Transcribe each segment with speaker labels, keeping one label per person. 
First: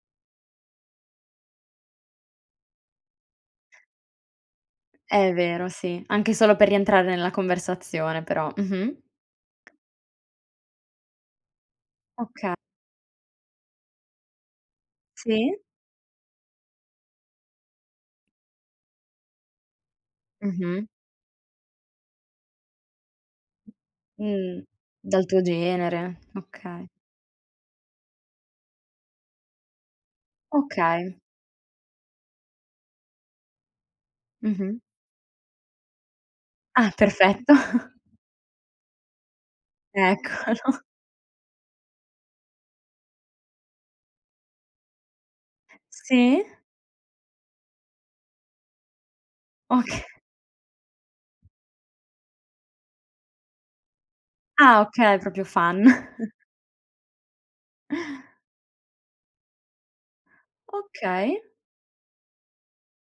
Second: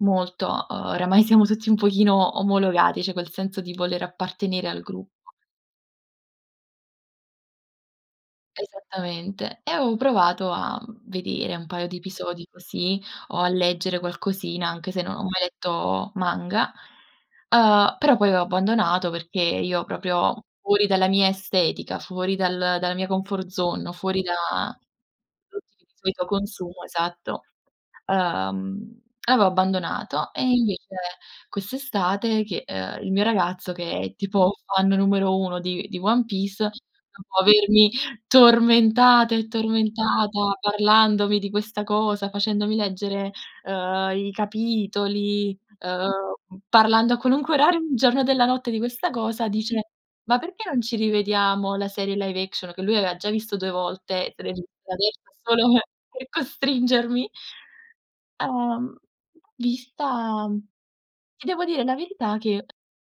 Speaker 1: Molto. Uhm, oramai siamo tutti un pochino omologati, cioè quel senso di voler appartenere al gruppo.
Speaker 2: È vero, sì. Anche solo per rientrare nella conversazione però, mh-mh.
Speaker 1: Esattamente. E ho provato a, mhmm, vedere un paio di episodi
Speaker 2: Okay.
Speaker 1: così o a leggere qualcosina, anche se non ho mai
Speaker 2: Sì.
Speaker 1: letto manga, uhm, però poi ho abbandonato perché io proprio fuori
Speaker 2: Mh-mh.
Speaker 1: dalla mia estetica, fuori dal dalla mia comfort zone, o fuori da
Speaker 2: Mh, dal tuo
Speaker 1: prodotti che di
Speaker 2: genere.
Speaker 1: solito consumo
Speaker 2: Okay.
Speaker 1: esatto. Uhm, avevo abbandonato e invece
Speaker 2: Okay.
Speaker 1: quest'estate che, uhm, il mio ragazzo, che è tipo
Speaker 2: Mh-mh.
Speaker 1: fan numero 1 di di One Piece,
Speaker 2: Ah,
Speaker 1: dopo
Speaker 2: perfetto.
Speaker 1: avermi tormentata e tormentata
Speaker 2: Eccolo.
Speaker 1: parlandomi di questa cosa, facendomi leggere, uhm, i capitoli,
Speaker 2: Sì.
Speaker 1: uhm, parlando a qualunque orario del giorno e della notte di questa cosa, dice:
Speaker 2: Okay.
Speaker 1: “Ma perché non ci rivediamo la serie live action", che lui aveva già visto 2 volte, se l'è
Speaker 2: Ah
Speaker 1: rivista
Speaker 2: okay,
Speaker 1: adesso
Speaker 2: proprio
Speaker 1: solo
Speaker 2: fan.
Speaker 1: per costringermi. Uhm, vista, mhmm,
Speaker 2: Okay.
Speaker 1: ti devo dire la verità che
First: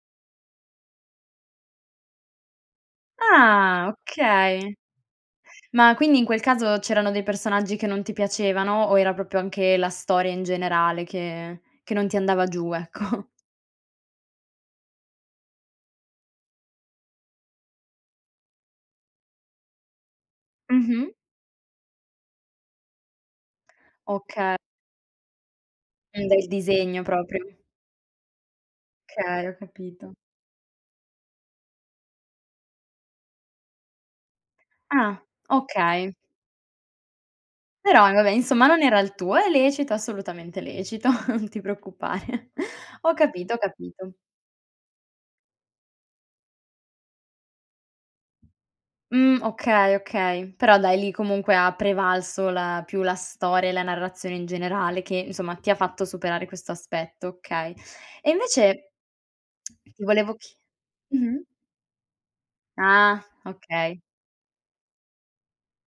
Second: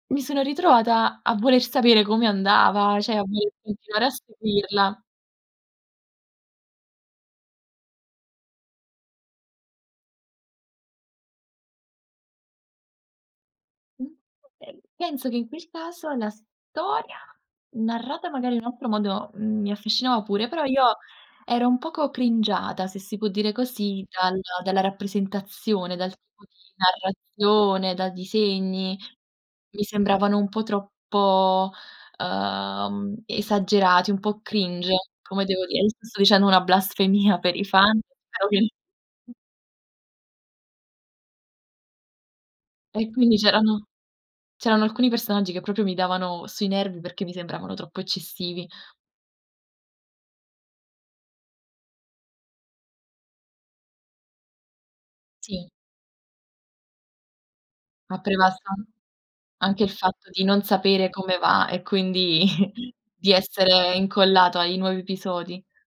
Speaker 1: mi sono ritrovata a voler sapere come andava, cioè [unintelligible]
Speaker 2: Ah!
Speaker 1: continuare a
Speaker 2: Okay.
Speaker 1: seguirla.
Speaker 2: Ma quindi in quel caso c'erano dei personaggi che non ti piacevano, o era proprio anche la storia in generale che che non ti andava giù, ecco?
Speaker 1: Mh, eh, penso che in quel caso la storia narrata magari in un altro modo, mhmm, mi affascinava pure, però io
Speaker 2: Mh-mh.
Speaker 1: ero un poco cringiata, se si può dire così, dalla
Speaker 2: Okay.
Speaker 1: dalla rappresentazione, dal tipo
Speaker 2: Del
Speaker 1: di
Speaker 2: disegno proprio.
Speaker 1: narrazione, dai disegni.
Speaker 2: Okay, ho
Speaker 1: Mi
Speaker 2: capito.
Speaker 1: sembravano un po' troppo, ehm, esagerati, un po' cringe,
Speaker 2: Ah,
Speaker 1: come devo dire, io
Speaker 2: okay.
Speaker 1: sto dicendo una blasfemia per i fan,
Speaker 2: Però, va beh,
Speaker 1: però
Speaker 2: insomma,
Speaker 1: ovviame
Speaker 2: non era il tuo, è lecito, assolutamente lecito, non ti preoccupare.
Speaker 1: E
Speaker 2: Ho
Speaker 1: quindi
Speaker 2: capito ho
Speaker 1: c'erano
Speaker 2: capito.
Speaker 1: c'erano alcuni personaggi che proprio mi davano sui nervi perché mi sembravano troppo eccessivi.
Speaker 2: Mh, okay, okay. Però dai, lì comunque ha prevalso la più la storia e la narrazione in generale che, insomma,
Speaker 1: Sì.
Speaker 2: ti ha fatto superare questo aspetto, okay.
Speaker 1: Ha
Speaker 2: E
Speaker 1: prevalso an anche
Speaker 2: invece
Speaker 1: anche il
Speaker 2: ti
Speaker 1: fatto
Speaker 2: volevo
Speaker 1: di
Speaker 2: chi
Speaker 1: non sapere come
Speaker 2: mh-mh.
Speaker 1: va e quindi
Speaker 2: Ah,
Speaker 1: di essere
Speaker 2: okay.
Speaker 1: incollato ai nuovi episodi.